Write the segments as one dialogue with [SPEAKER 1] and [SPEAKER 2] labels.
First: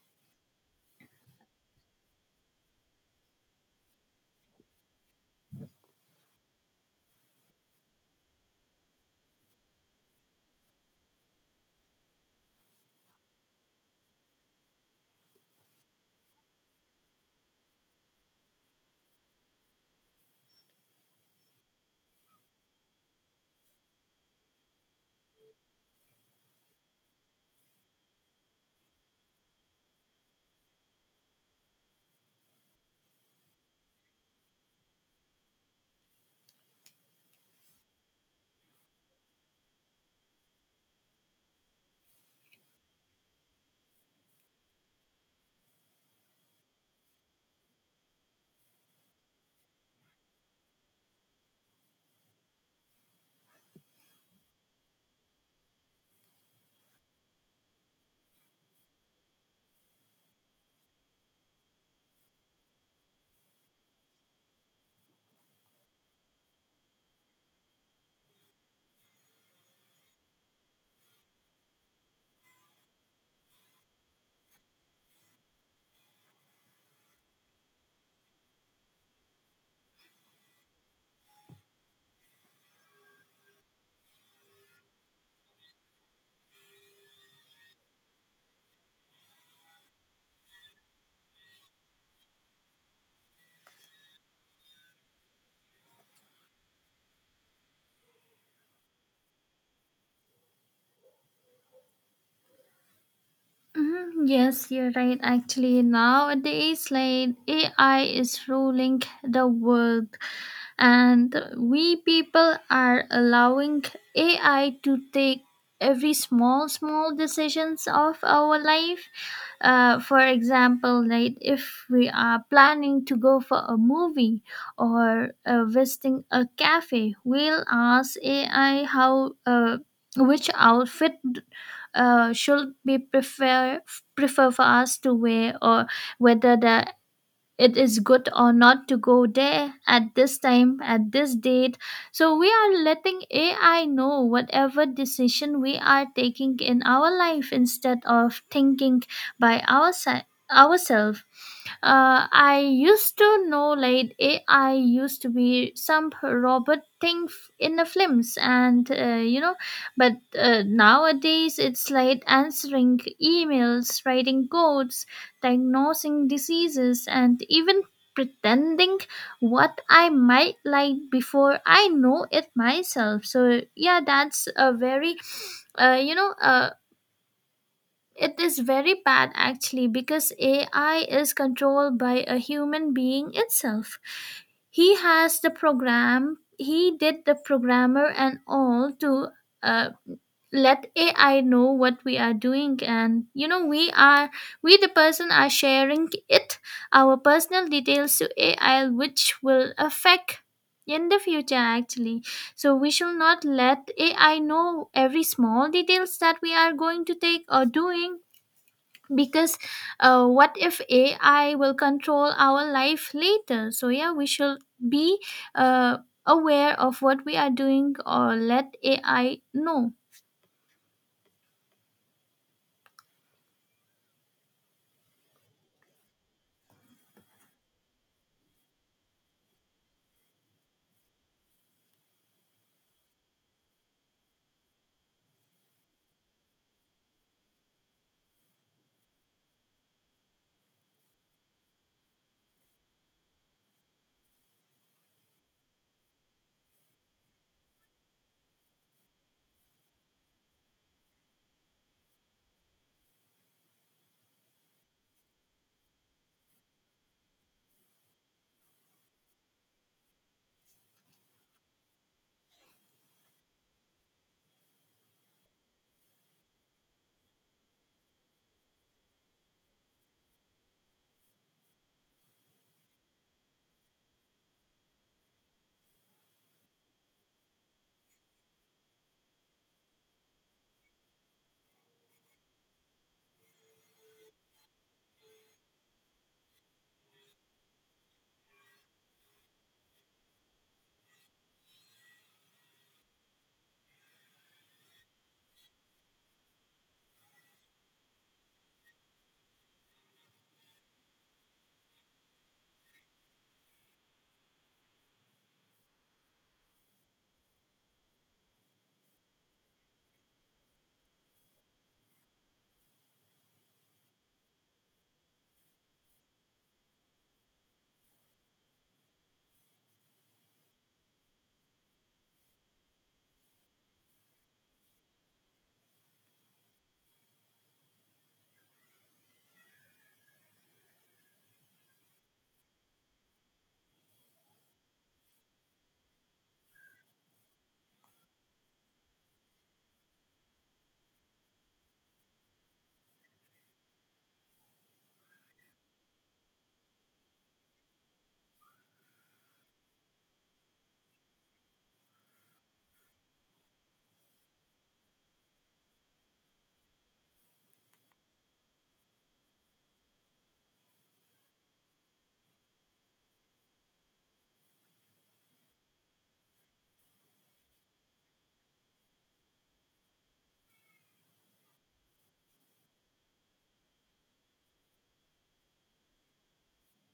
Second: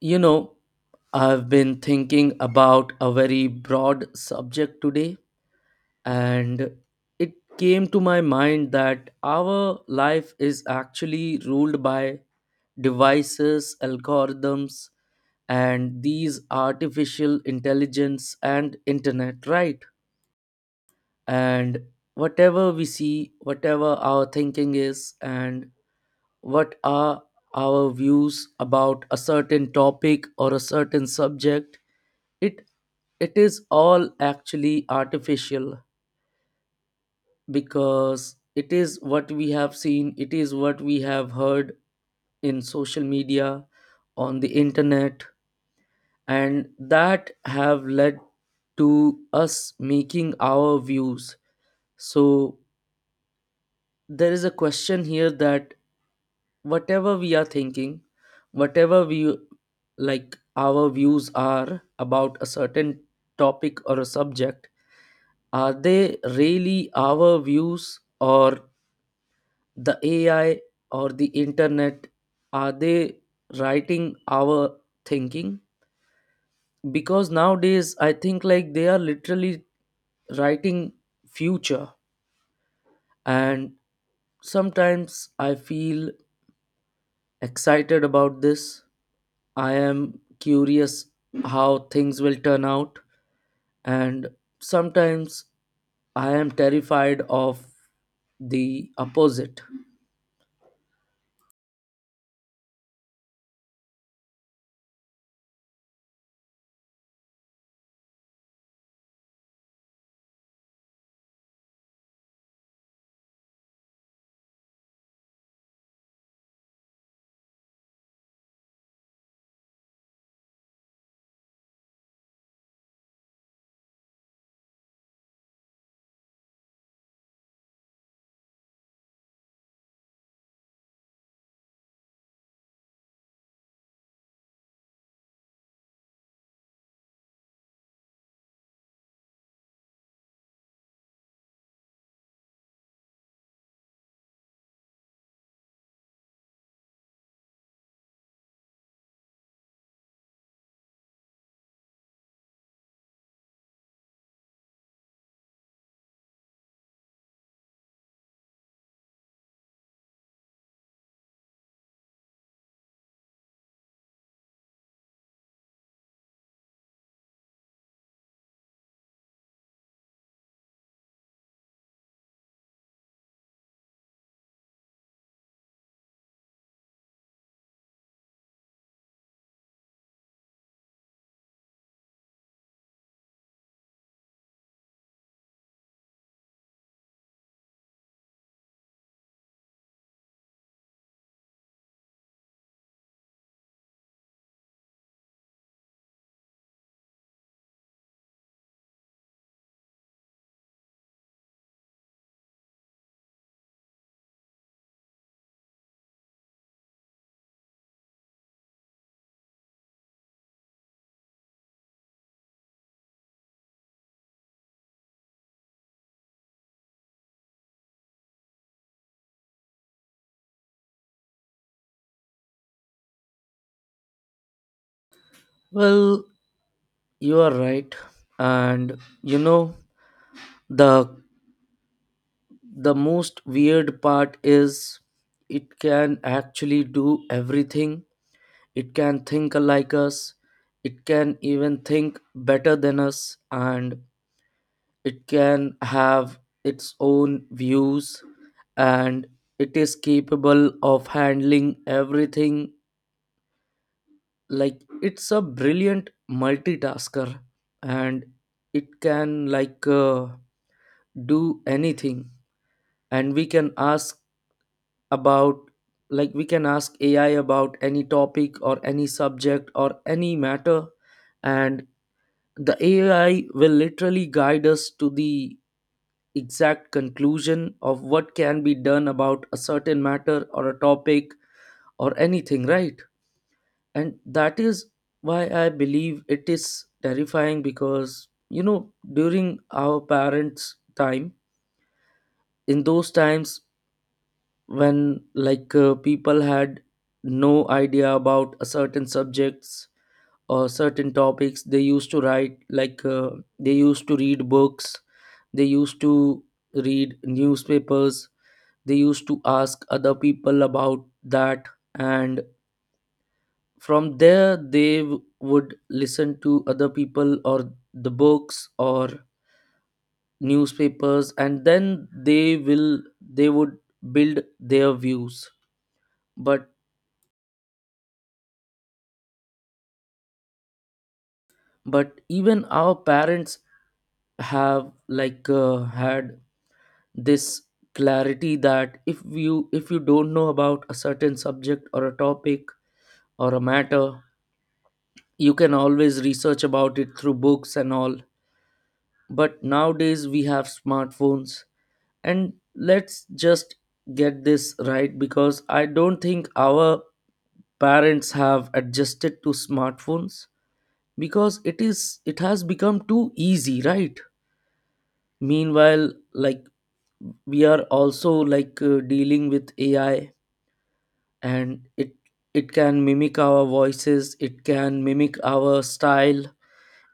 [SPEAKER 1] You know, I've been thinking about a very broad subject today, and it came to my mind that our life is actually ruled by devices, algorithms, and these artificial intelligence and internet, right? And whatever we see, whatever our thinking is, and what are our views about a certain topic or a certain subject it it is all actually artificial because it is what we have seen, it is what we have heard in social media, on the internet, and that have led to us making our views. So there is a question here that whatever we are thinking, whatever we like our views are about a certain topic or a subject, are they really our views or the AI or the internet? Are they writing our thinking? Because nowadays I think like they are literally writing future, and sometimes I feel excited about this. I am curious how things will turn out, and sometimes I am terrified of the opposite.
[SPEAKER 2] Mhm, Yes, you're right. Actually, nowadays, like AI is ruling the world, and we people are allowing AI to take every small, small decisions of our life. For example, like if we are planning to go for a movie or visiting a cafe, we'll ask AI how. Which outfit should be prefer for us to wear, or whether the it is good or not to go there at this time, at this date. So we are letting AI know whatever decision we are taking in our life instead of thinking by ourselves. Ourselves, I used to know like AI used to be some robot thing in the films, but nowadays it's like answering emails, writing codes, diagnosing diseases, and even pretending what I might like before I know it myself. So, yeah, that's a very, you know, it is very bad actually because AI is controlled by a human being itself. He has the program, he did the programmer and all to uh, let AI know what we are doing, and you know we are we the person are sharing it, our personal details to AI, which will affect in the future actually. So we shall not let AI know every small details that we are going to take or doing, because what if AI will control our life later? So yeah, we should be uh, aware of what we are doing or let AI know.
[SPEAKER 1] Well, you are right. And you know, the the most weird part is it can actually do everything. It can think like us. It can even think better than us, and it can have its own views, and it is capable of handling everything, like it's a brilliant multitasker, and it can do anything. And we can ask about like we can ask ai about any topic or any subject or any matter, and the ai will literally guide us to the exact conclusion of what can be done about a certain matter or a topic or anything, right? And that is why I believe it is terrifying, because you know, during our parents time, in those times, when people had no idea about a certain subjects or certain topics, they used to write they used to read books, they used to read newspapers, they used to ask other people about that, and from there they would listen to other people or the books or newspapers, and then they would build their views. but but even our parents have had this clarity, that if you don't know about a certain subject or a topic or a matter, you can always research about it through books and all. But nowadays we have smartphones, and let's just get this right, because I don't think our parents have adjusted to smartphones, because it has become too easy, right? Meanwhile, like we are also dealing with ai, and it can mimic our voices, it can mimic our style,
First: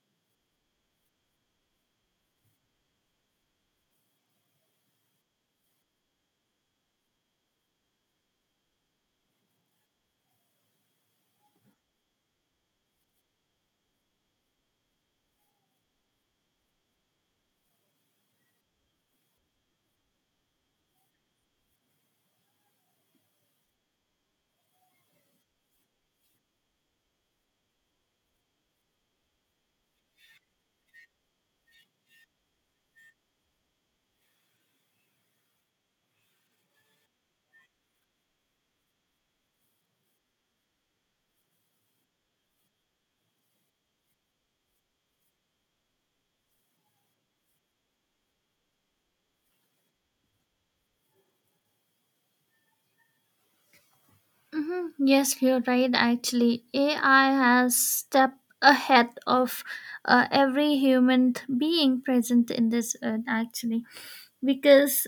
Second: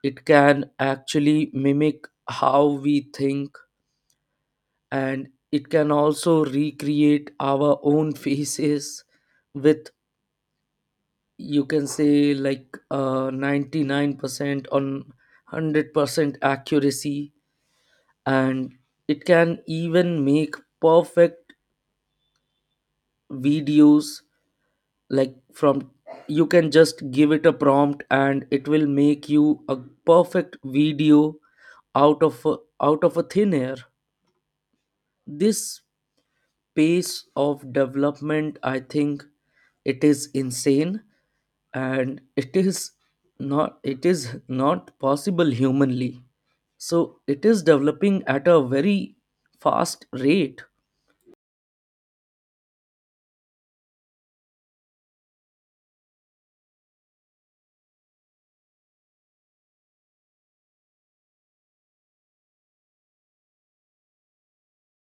[SPEAKER 1] it can actually mimic how we think, and it can also recreate our own faces with, you can say, 99% on 100% accuracy. And it can even make perfect videos, like from, you can just give it a prompt and it will make you a perfect video out out of a thin air. This pace of development, I think, it is insane, and it is not possible humanly, so it is developing at a very fast rate.
[SPEAKER 2] Hmm, Yes, you're right. Actually, AI has stepped ahead of every human being present in this earth. Actually, because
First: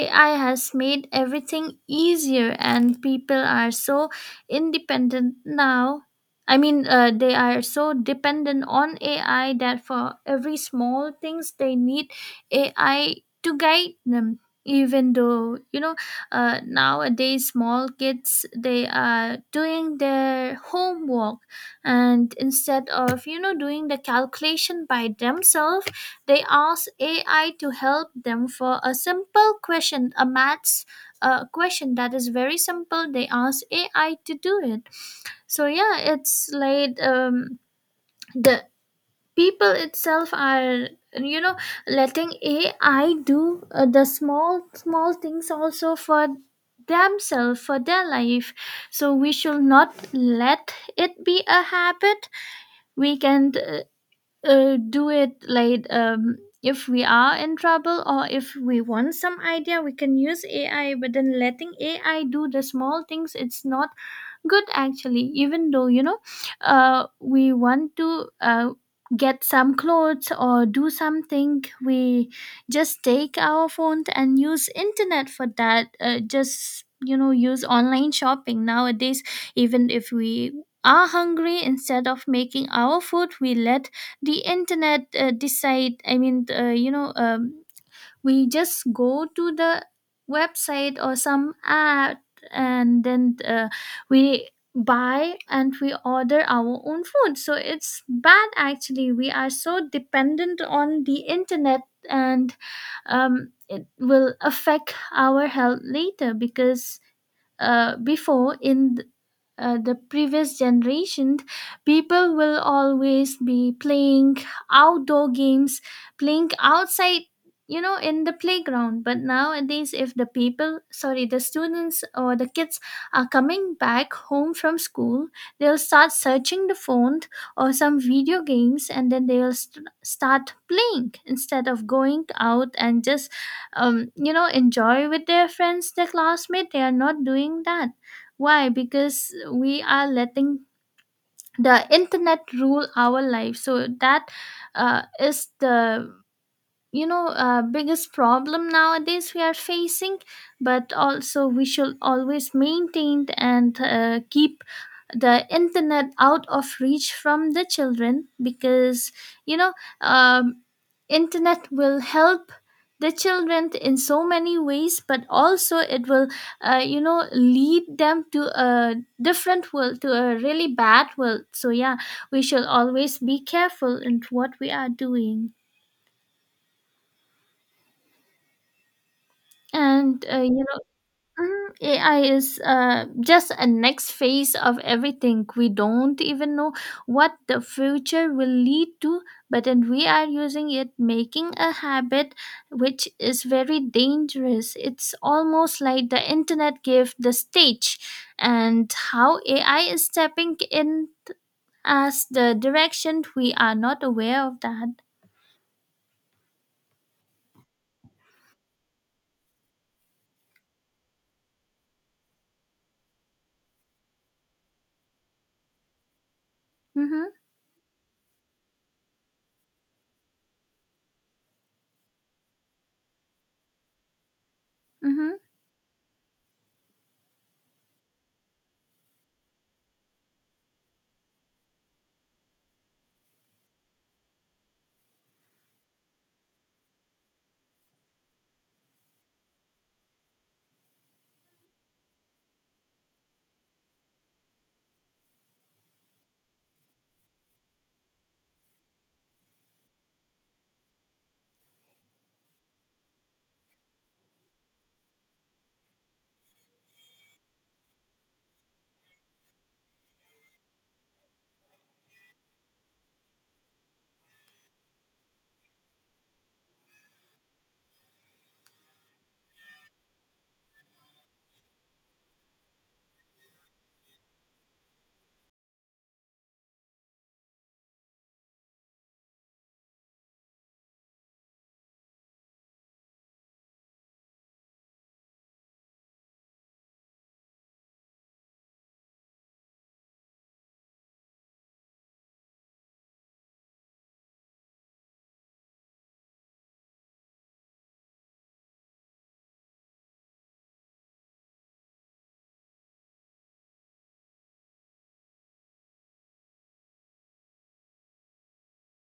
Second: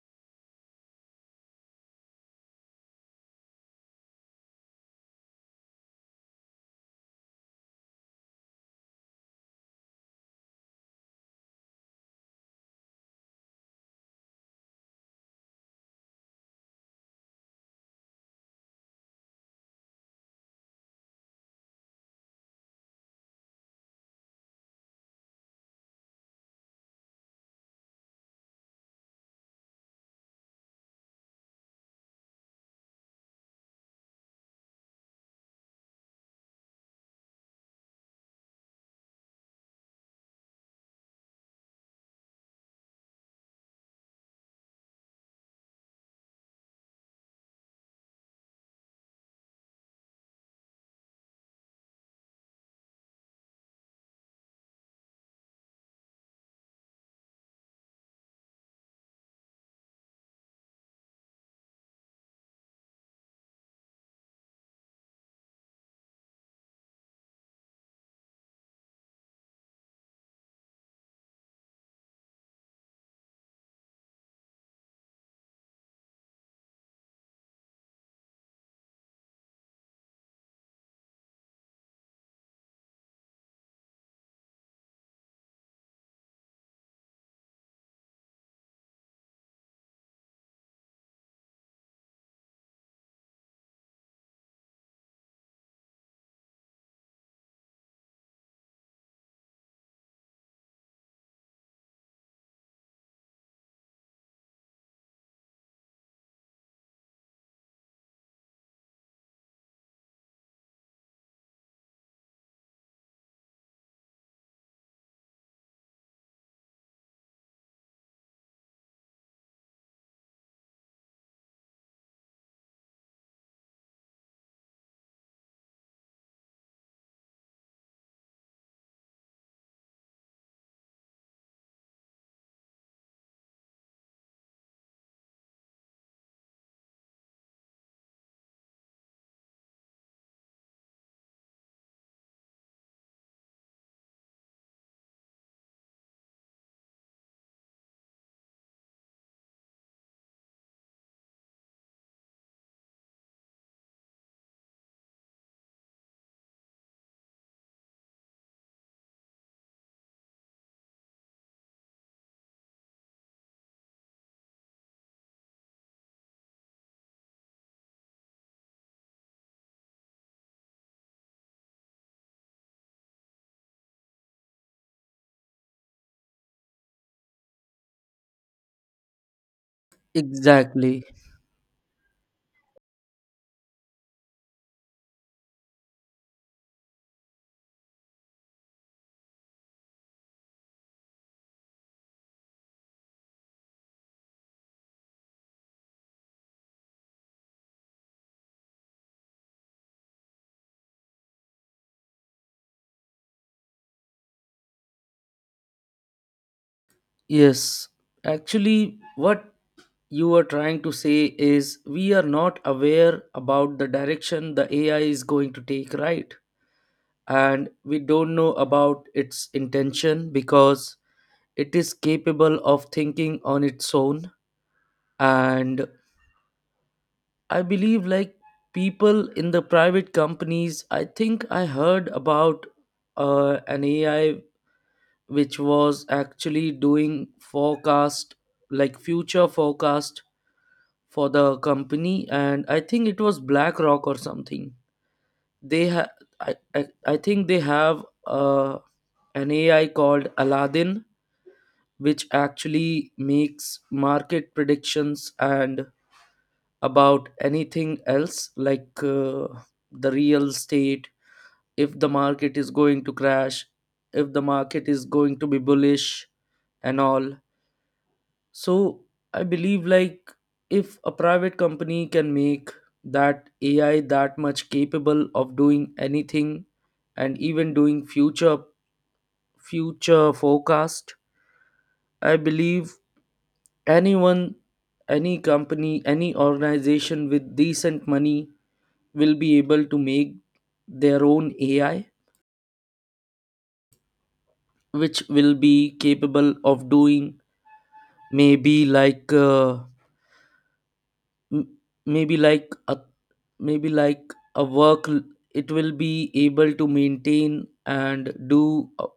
[SPEAKER 2] AI has made everything easier and people are so independent now. I mean, they are so dependent on AI that for every small things they need AI to guide them. Even though you know, nowadays small kids, they are doing their homework, and instead of you know doing the calculation by themselves, they ask AI to help them for a simple question, a maths question that is very simple. They ask AI to do it. So yeah, it's like the people itself are, you know, letting AI do the small small things also for themselves for their life. So we should not let it be a habit. We can do it like if we are in trouble or if we want some idea, we can use ai, but then letting ai do the small things, it's not good actually. Even though you know, we want to get some clothes or do something, we just take our phone and use internet for that. Just, you know, use online shopping nowadays. Even if we are hungry, instead of making our food, we let the internet decide. I mean, you know, we just go to the website or some app, and then we buy and we order our own food. So it's bad actually. We are so dependent on the internet. And it will affect our health later, because before, in the previous generation, people will always be playing outdoor games, playing outside, you know, in the playground. But nowadays, if the people, sorry, the students or the kids are coming back home from school, they'll start searching the phone or some video games, and then they'll start playing instead of going out and just you know, enjoy with their friends, their classmates. They are not doing that. Why? Because we are letting the internet rule our life. So that is the, you know, biggest problem nowadays we are facing. But also we should always maintain and keep the internet out of reach from the children, because you know um, internet will help the children in so many ways, but also it will you know, lead them to a different world, to a really bad world. So yeah, we should always be careful in what we are doing, and you know.
[SPEAKER 1] Exactly.
[SPEAKER 2] Mhm. AI is just a next phase of everything. We don't even know what the future will lead to, but then we are using it, making a habit, which is very dangerous. It's almost like the internet gave the stage, and how AI is stepping in as the direction we are not aware of that.
[SPEAKER 1] Yes, actually, what you are trying to say is we are not aware about the direction the AI is going to take, right?
[SPEAKER 2] Mm-hmm,
[SPEAKER 1] And we don't know about its intention, because it is capable of thinking on its own.
[SPEAKER 2] mm-hmm,
[SPEAKER 1] And I believe, like people in the private companies, I think I heard about an AI which was actually doing forecast, like future forecast for the company, and I think it was blackrock or something. they ha- I think they have an ai called aladdin, which actually makes market predictions and about anything else, like the real estate, if the market is going to crash, if the market is going to be bullish and all. So i believe, like if a private company can make that AI that much capable of doing anything and even doing future forecast, i believe anyone, any company, any organization with decent money will be able to make their own AI, which will be capable of doing maybe like m- maybe like a maybe like a work l- it will be able to maintain and do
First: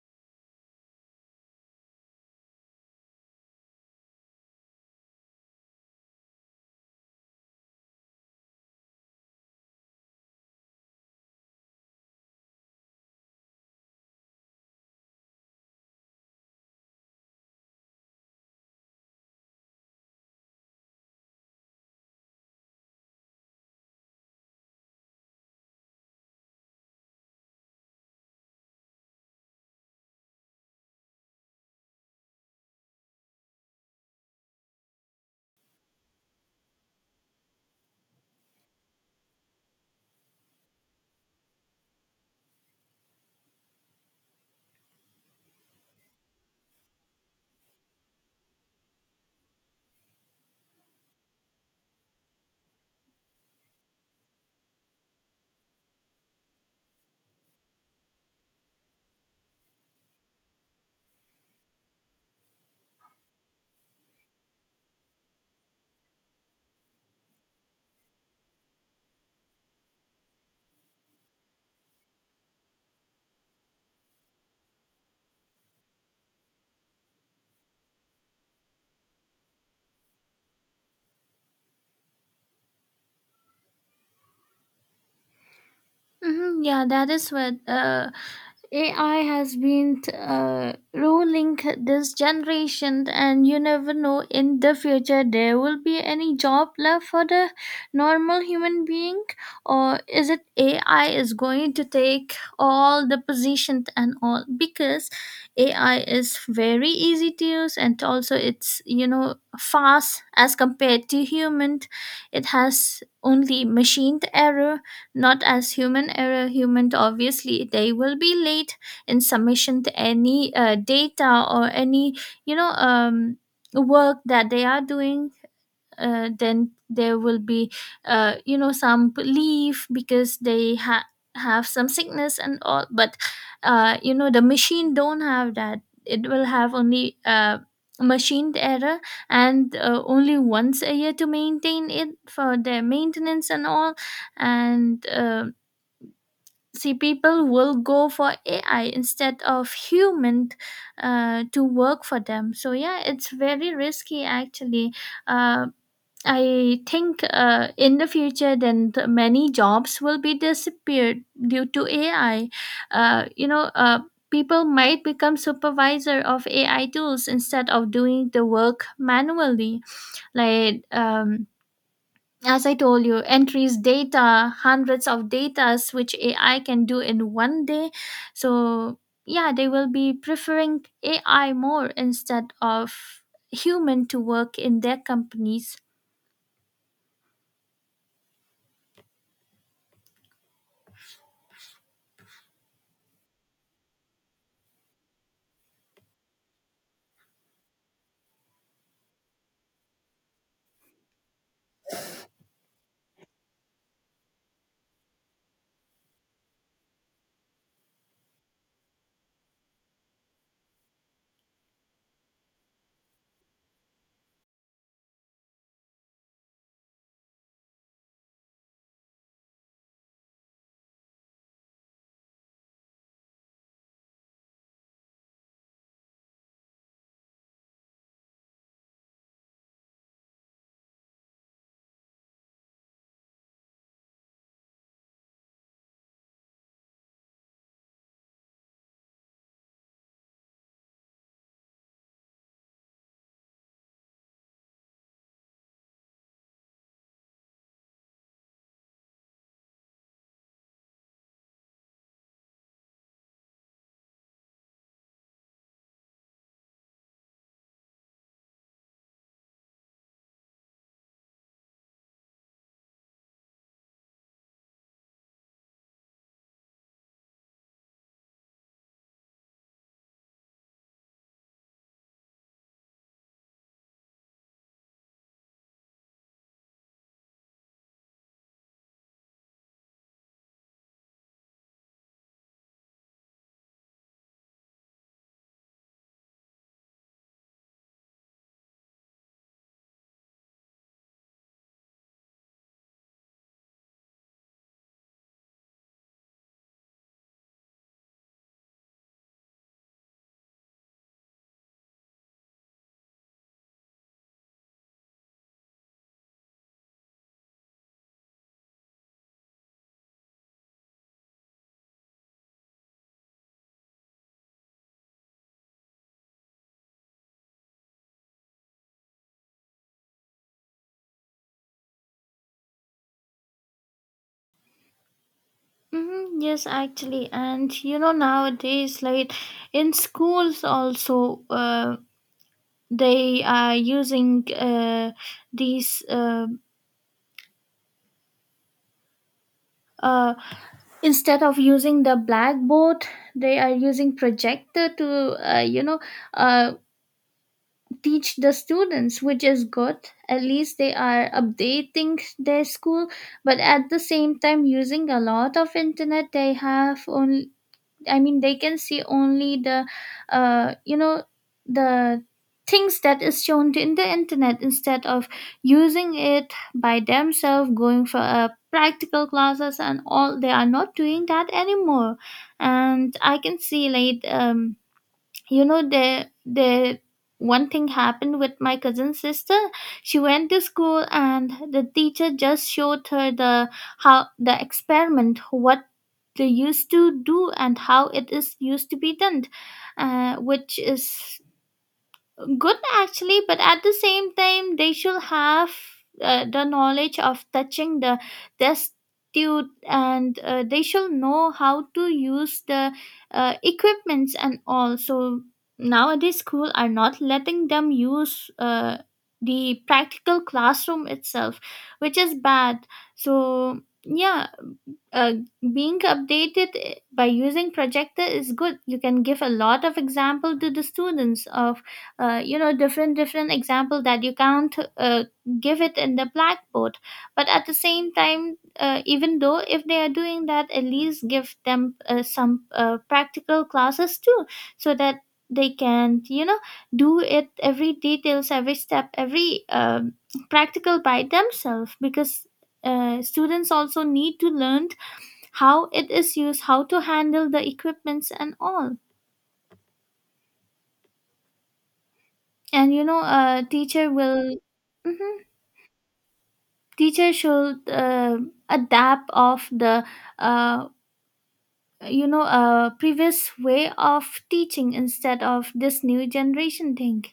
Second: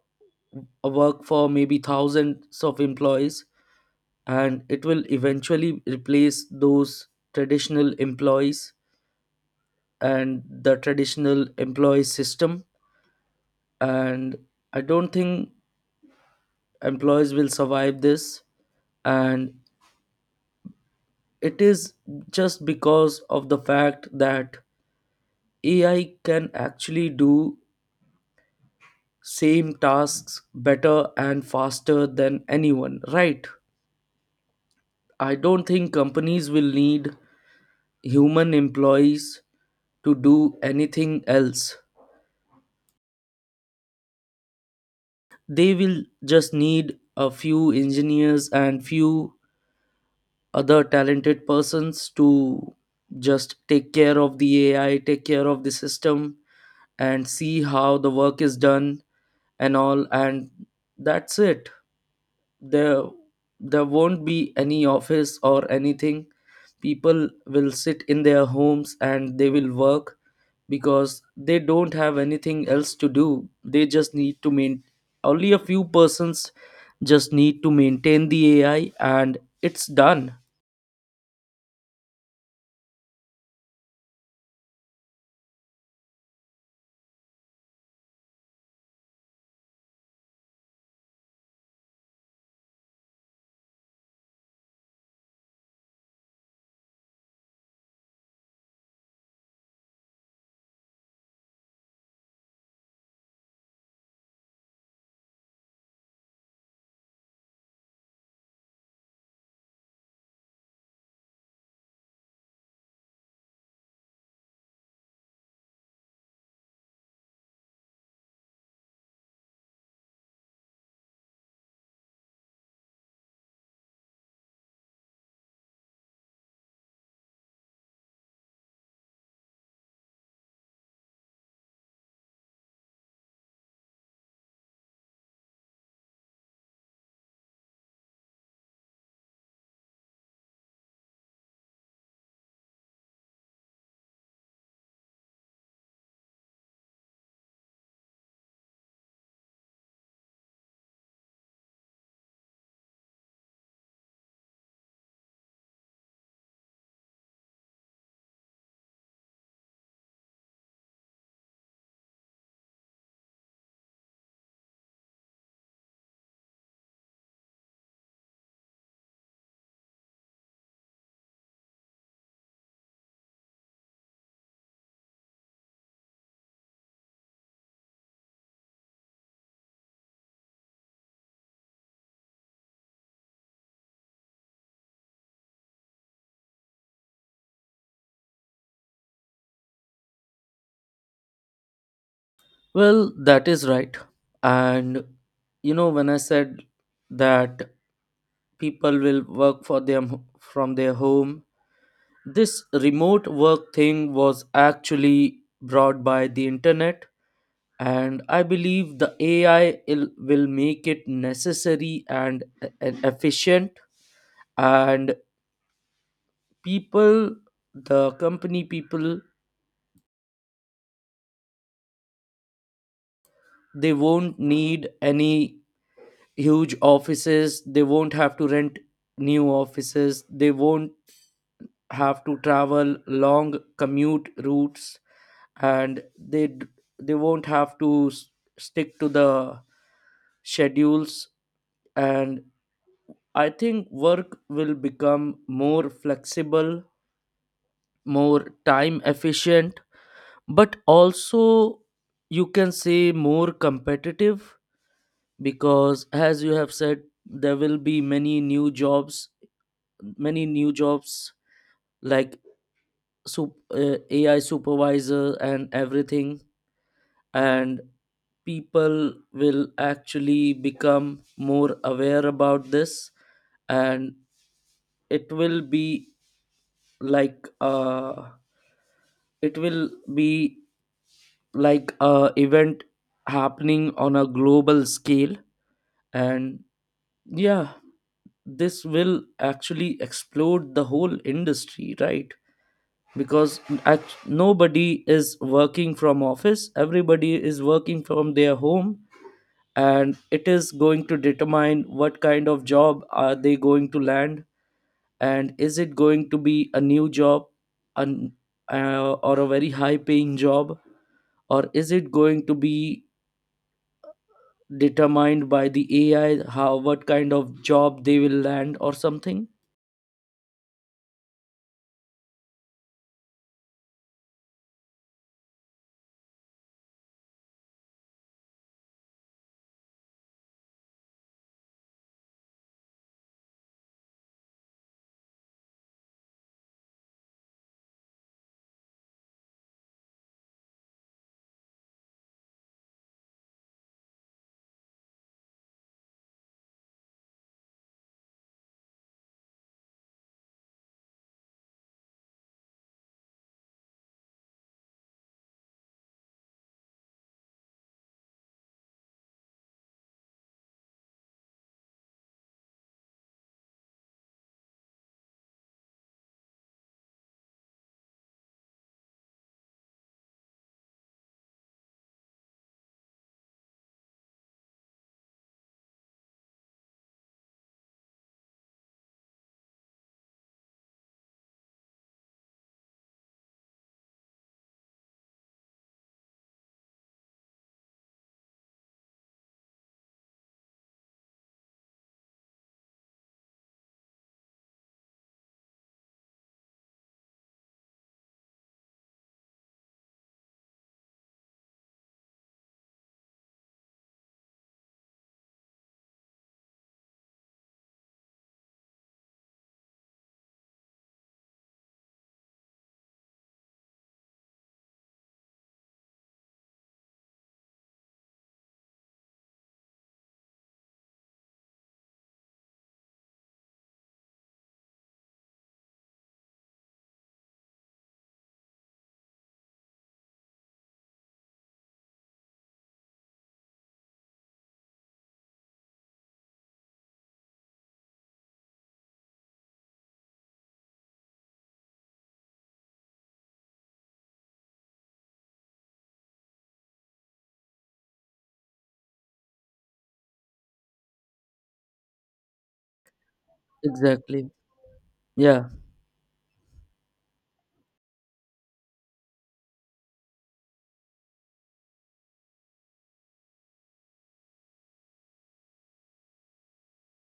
[SPEAKER 1] a work for maybe thousands of employees, and it will eventually replace those traditional employees and the traditional employee system. And I don't think employees will survive this, and it is just because of the fact that ai can actually do same tasks better and faster than anyone, right? I don't think companies will need human employees to do anything else. They will just need a few engineers and few other talented persons to just take care of the AI, take care of the system, and see how the work is done and all. And that's it. There there won't be any office or anything. People will sit in their homes and they will work, because they don't have anything else to do. They just need to main Only a few persons just need to maintain the ai and it's done.
[SPEAKER 2] mm-hmm. Yeah, that is what. AI has been ruling this generation, and you never know, in the future there will be any job left for the normal human being, or is it AI is going to take all the positions and all? Because AI is very easy to use, and also it's, you know, fast as compared to human. It has only machined error, not as human error. Human, obviously, they will be late in submission to any data or any, you know, work that they are doing. Then there will be you know, some leave because they have some sickness and all. But you know, the machine don't have that. It will have only machined error, and only once a year to maintain it for their maintenance and all. And see, people will go for ai instead of human to work for them. So yeah, it's very risky actually. uh, I think in the future, then the many jobs will be disappeared due to AI. You know, people might become supervisor of AI tools instead of doing the work manually. Like as I told you, entries, data, hundreds of datas which AI can do in one day. So yeah, they will be preferring AI more instead of human to work in their companies.
[SPEAKER 1] Well, that is right. And you know, when I said that people will work for them from their home, this remote work thing was actually brought by the internet, and I believe the AI will make it necessary and and efficient. And people, the company people, they won't need any huge offices, they won't have to rent new offices, they won't have to travel long commute routes, and they won't have to stick to the schedules. And I think work will become more flexible, more time efficient, but also, you can say, more competitive, because as you have said, there will be many new jobs, many new jobs, like AI supervisor and everything. And people will actually become more aware about this, and it will be like uh, it will be like a event happening on a global scale. And yeah, this will actually explode the whole industry, right? Because nobody is working from office, everybody is working from their home, and it is going to determine what kind of job are they going to land, and is it going to be a new job, an, or a very high paying job, or is it going to be determined by the ai how, what kind of job they will land or something.
[SPEAKER 2] Mm-hmm, yes, actually. And you know nowadays, like in schools also, they are using these uh, instead of using the blackboard, they are using projector to you know, uh, teach the students, which is good. At least they are updating their school, but at the same time using a lot of internet. They have only, I mean, they can see only the, you know, the things that is shown to in the internet instead of using it by themselves, going for practical classes and all. They are not doing that anymore, and I can see like you know, there one thing happened with my cousin's sister. She went to school and the teacher just showed her the, how the experiment, what they used to do and how it is used to be done, which is good actually. But at the same time, they should have the knowledge of touching the destitute, and they should know how to use the equipments and all. So nowadays school are not letting them use the practical classroom itself, which is bad. So yeah, uh, being updated, eh, by using projector is good. You can give a lot of example to the students of you know, different different example that you can't give it in the blackboard. But at the same time, even though if they are doing that, at least give them some practical classes too, so that they can, you know, do it, every details, every step, every practical by themselves, because students also need to learn how it is used, how to handle the equipments and all. And you know, teacher
[SPEAKER 1] Exactly.
[SPEAKER 2] will. Mhm.
[SPEAKER 1] Yeah.
[SPEAKER 2] Teacher should adapt of the, uh, you know, previous way of teaching instead of this new generation thing.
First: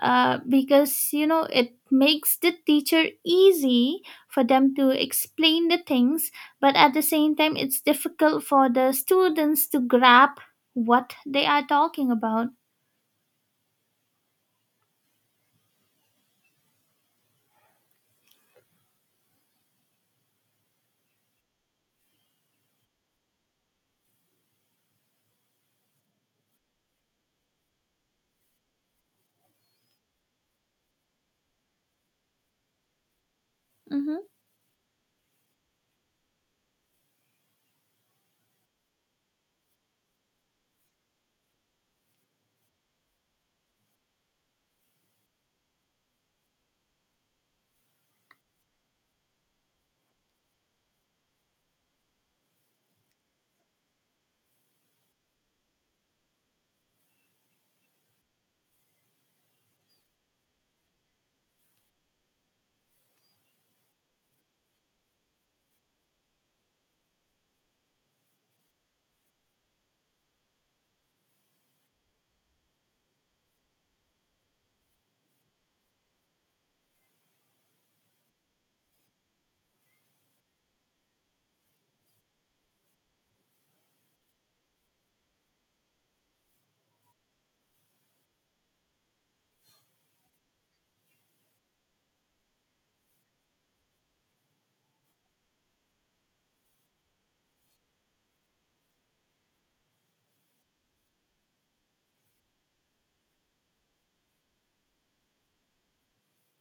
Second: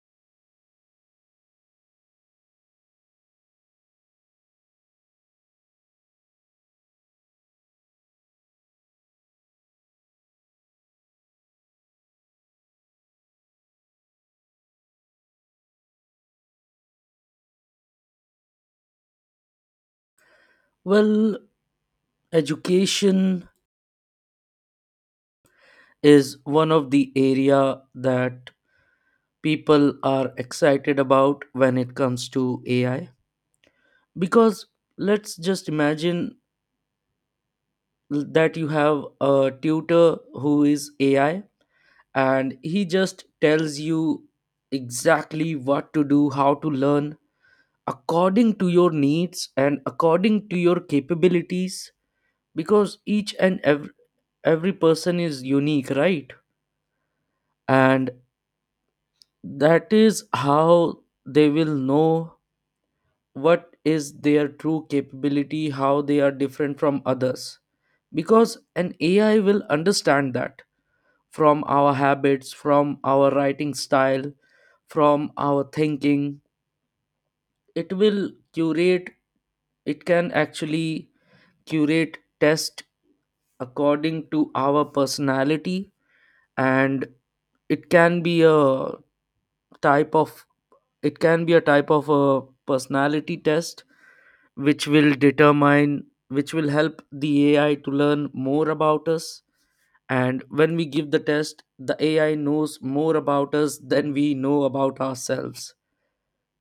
[SPEAKER 2] Because you know it makes the teacher easy for them to explain the things, but at the same time it's difficult for the students to grab what they are talking about.
[SPEAKER 1] Well, education is one of the area that people are excited about when it comes to AI,
[SPEAKER 2] Mhm.
[SPEAKER 1] because let's just imagine that you have a tutor who is AI, and he just tells you exactly what to do, how to learn, according to your needs and according to your capabilities. Because each and every person is unique, right? And that is how they will know what is their true capability, how they are different from others. Because an AI will understand that from our habits, from our writing style, from our thinking. It will curate, it can actually curate test according to our personality. And it can be a type of it can be a type of a personality test, which will determine, which will help the ai to learn more about us. And when we give the test, the ai knows more about us than we know about ourselves,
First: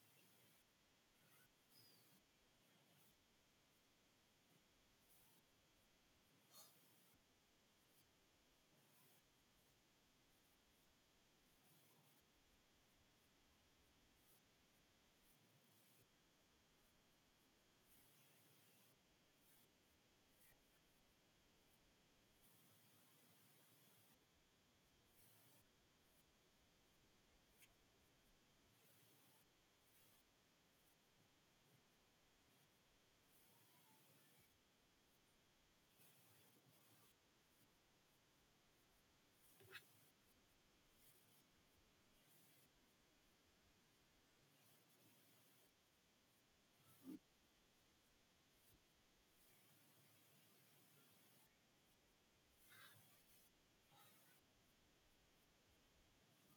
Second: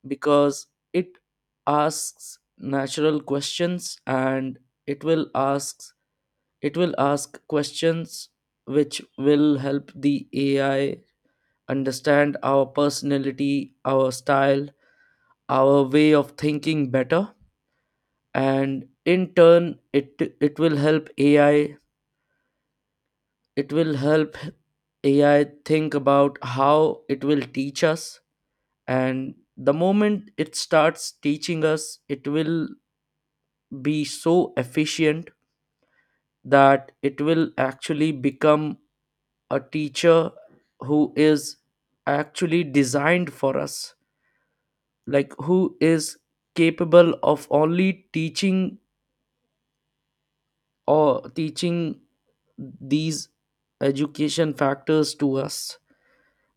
[SPEAKER 1] because it asks natural questions, and it will ask it will ask questions which will help the ai understand our personality, our style, our way of thinking better. And in turn, it will help ai, it will help ai think about how it will teach us. And the moment it starts teaching us, it will be so efficient that it will actually become a teacher who is actually designed for us, like who is capable of only teaching, or teaching these education factors to us,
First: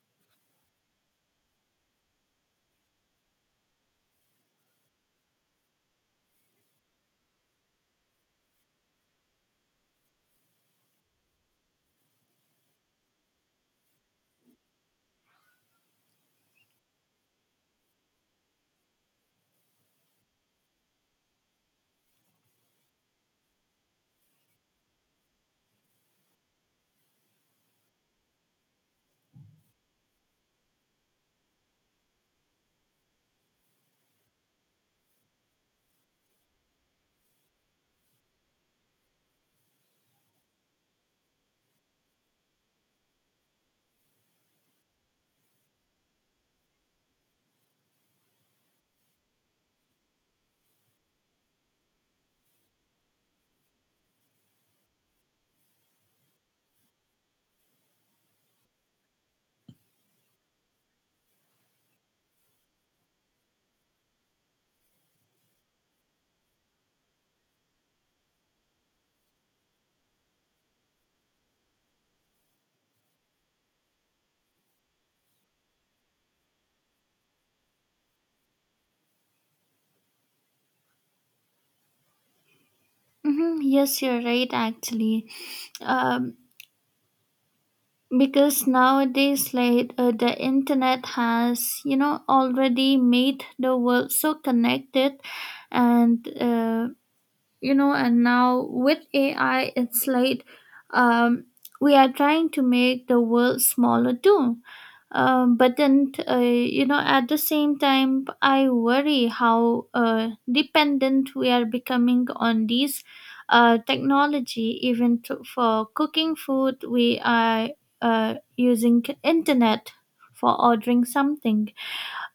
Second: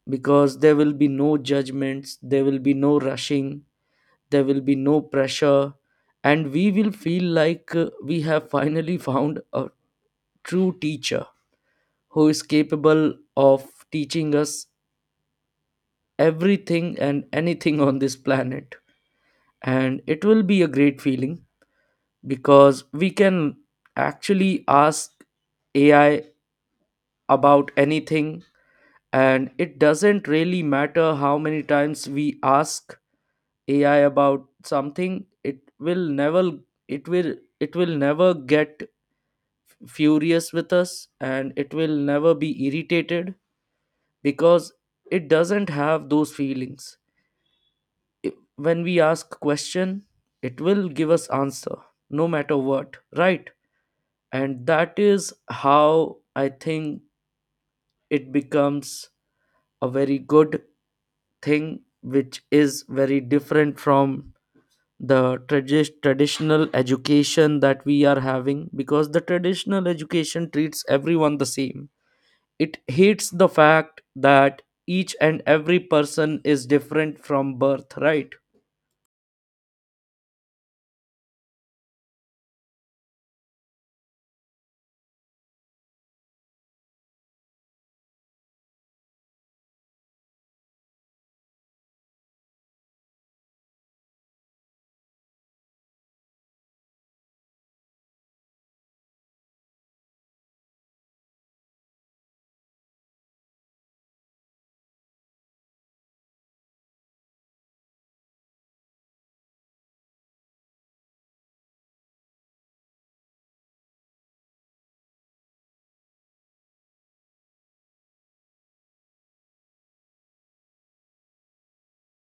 [SPEAKER 1] because there will be no judgments, there will be no rushing, there will be no pressure. And we will feel like we have finally found a true teacher who is capable of teaching us everything and anything on this planet. And it will be a great feeling, because we can actually ask ai about anything, and it doesn't really matter how many times we ask ai about something, it will never it will it will never get furious with us, and it will never be irritated, because it doesn't have those feelings. When we ask question, it will give us answer, no matter what, right? And that is how I think it becomes a very good thing, which is very different from the traditional education that we are having, because the traditional education treats everyone the same. It hates the fact that each and every person is different from birth, right?
[SPEAKER 2] Hmm, Yes, you're right, actually. Um, because nowadays, like the internet has, you know, already made the world so connected, and you know, and now with ai it's like um, we are trying to make the world smaller too. But then you know, at the same time I worry how dependent we are becoming on these technology, even to, for cooking food we are using internet for ordering something.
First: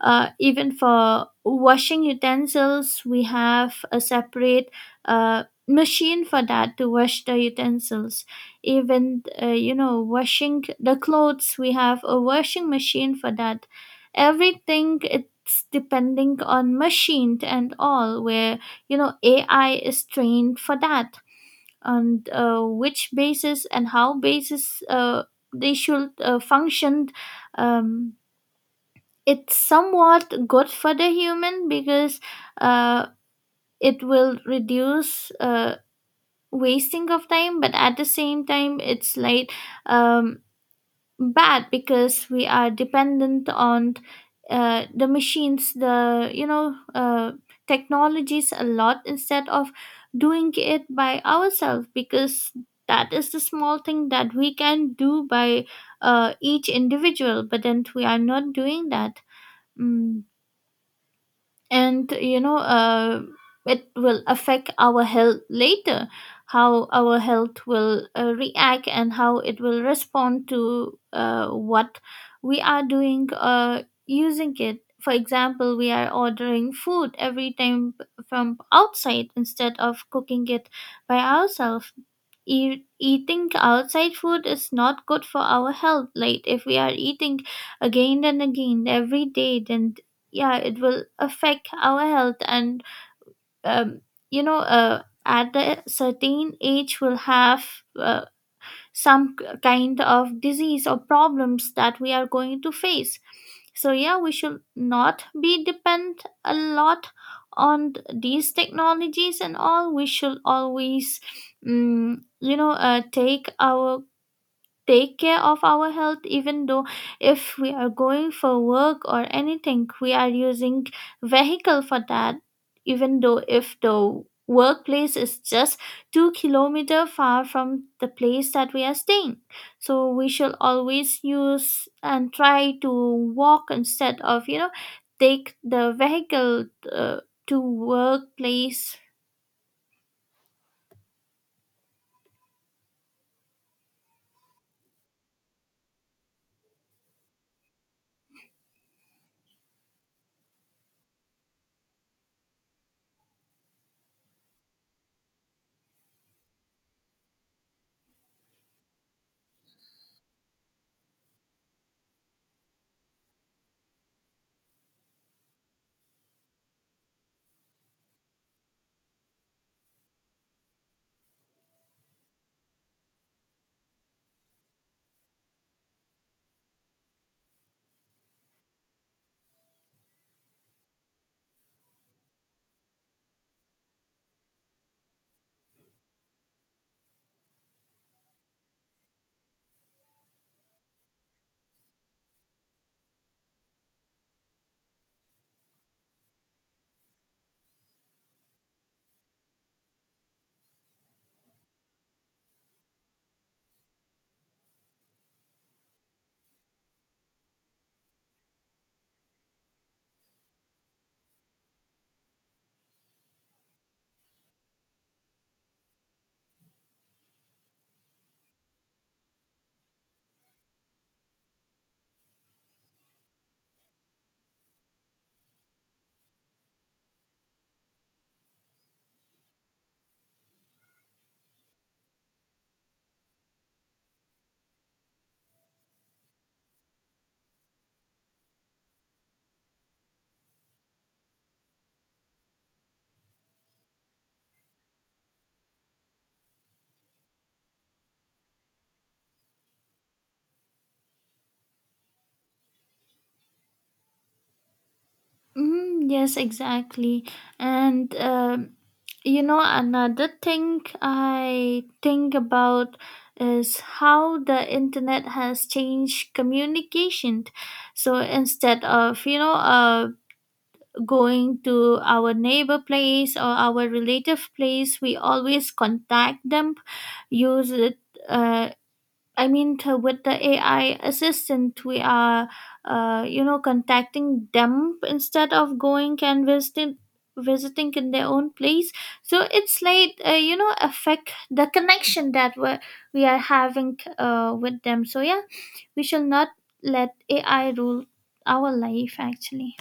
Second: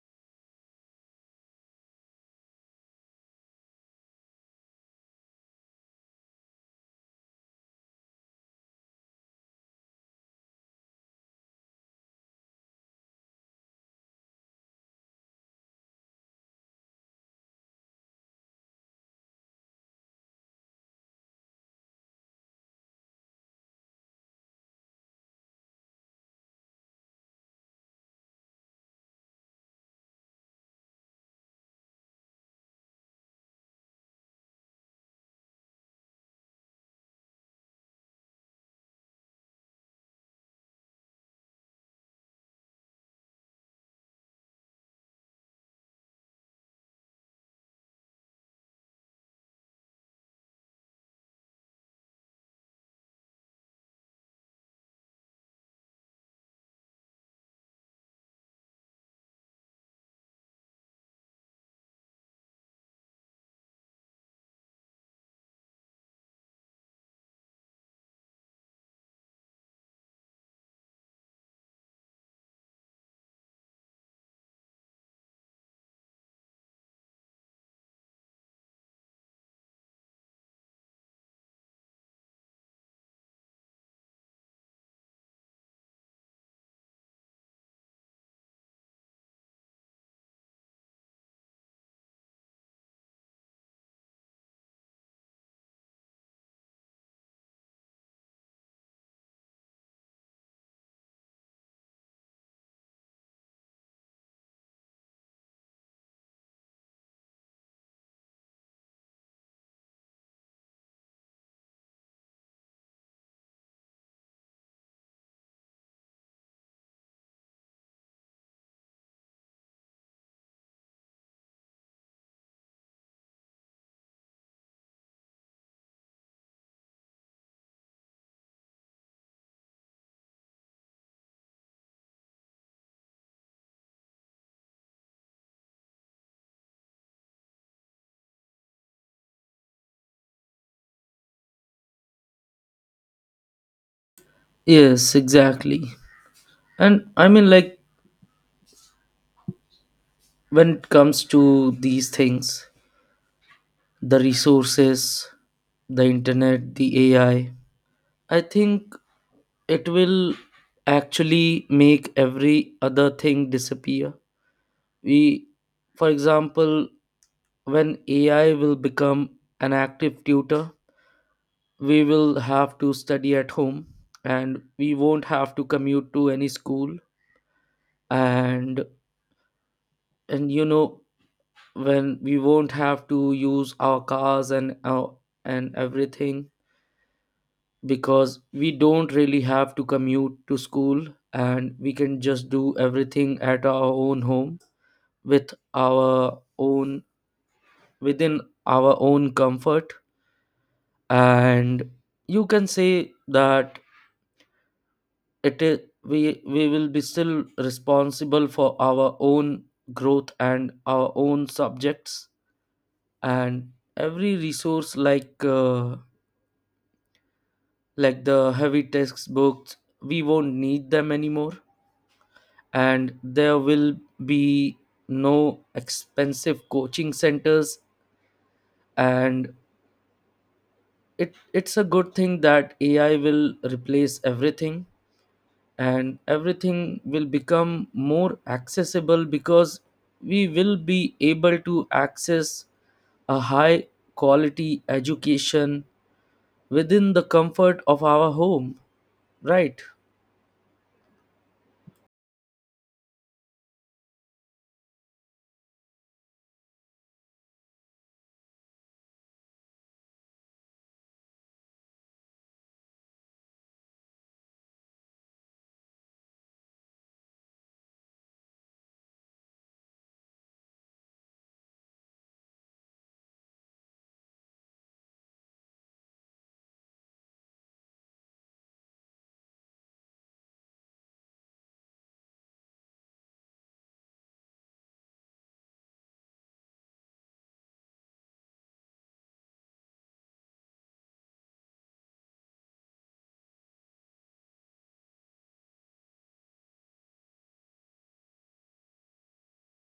[SPEAKER 2] Even for washing utensils, we have a separate machine for that to wash the utensils. Even, you know, washing the clothes, we have a washing machine for that. Everything, it's depending on machine and all, where, you know, AI is trained for that. On which basis and how basis they should function. um, it's somewhat good for the human, because uh, it will reduce wasting of time, but at the same time it's like um, bad, because we are dependent on the machines, the, you know, technologies a lot instead of doing it by ourselves, because that is the small thing that we can do by each individual, but then we are not doing that mm. And you know it will affect our health later. How our health will react and how it will respond to, what we are doing using it. For example, we are ordering food every time from outside instead of cooking it by ourselves. Eating outside food is not good for our health. Like if we are eating again and again every day, then yeah it will affect our health. And um, you know at a certain age we'll have uh, some kind of disease or problems that we are going to face. So yeah, we should not be depend a lot on these technologies and all. We should always, you know, take our, take care of our health. Even though if we are going for work or anything, we are using vehicle for that, even though if the workplace is just 2-kilometer far from the place that we are staying. So we should always use and try to walk instead of, you know, take the vehicle uh, to workplace.
[SPEAKER 1] Yes, exactly. And I mean, like, when it comes to these things, the resources, the internet, the ai, I think it will actually make every other thing disappear. We, for example, when ai will become an active tutor, we will have to study at home, and we won't have to commute to any school. and and you know, when we won't have to use our cars and everything, because we don't really have to commute to school, and we can just do everything at our own home, with our own, within our own comfort. And you can say that it is, we will be still responsible for our own growth and our own subjects. And every resource, like the heavy textbooks, we won't need them anymore. And there will be no expensive coaching centers. And it it's a good thing that ai will replace everything, and everything will become more accessible, because we will be able to access a high quality education within the comfort of our home, right?
[SPEAKER 2] Mm, yes, exactly. And you know, another thing I think about is how the internet has changed communication. So instead of, you know, going to our neighbor place or our relative place, we always contact them, use it. Uh, I mean, with the AI assistant, we are, you know, contacting them instead of going and visiting in their own place. So it's like you know, affect the connection that we are having with them. So yeah, we shall not let ai rule our life actually.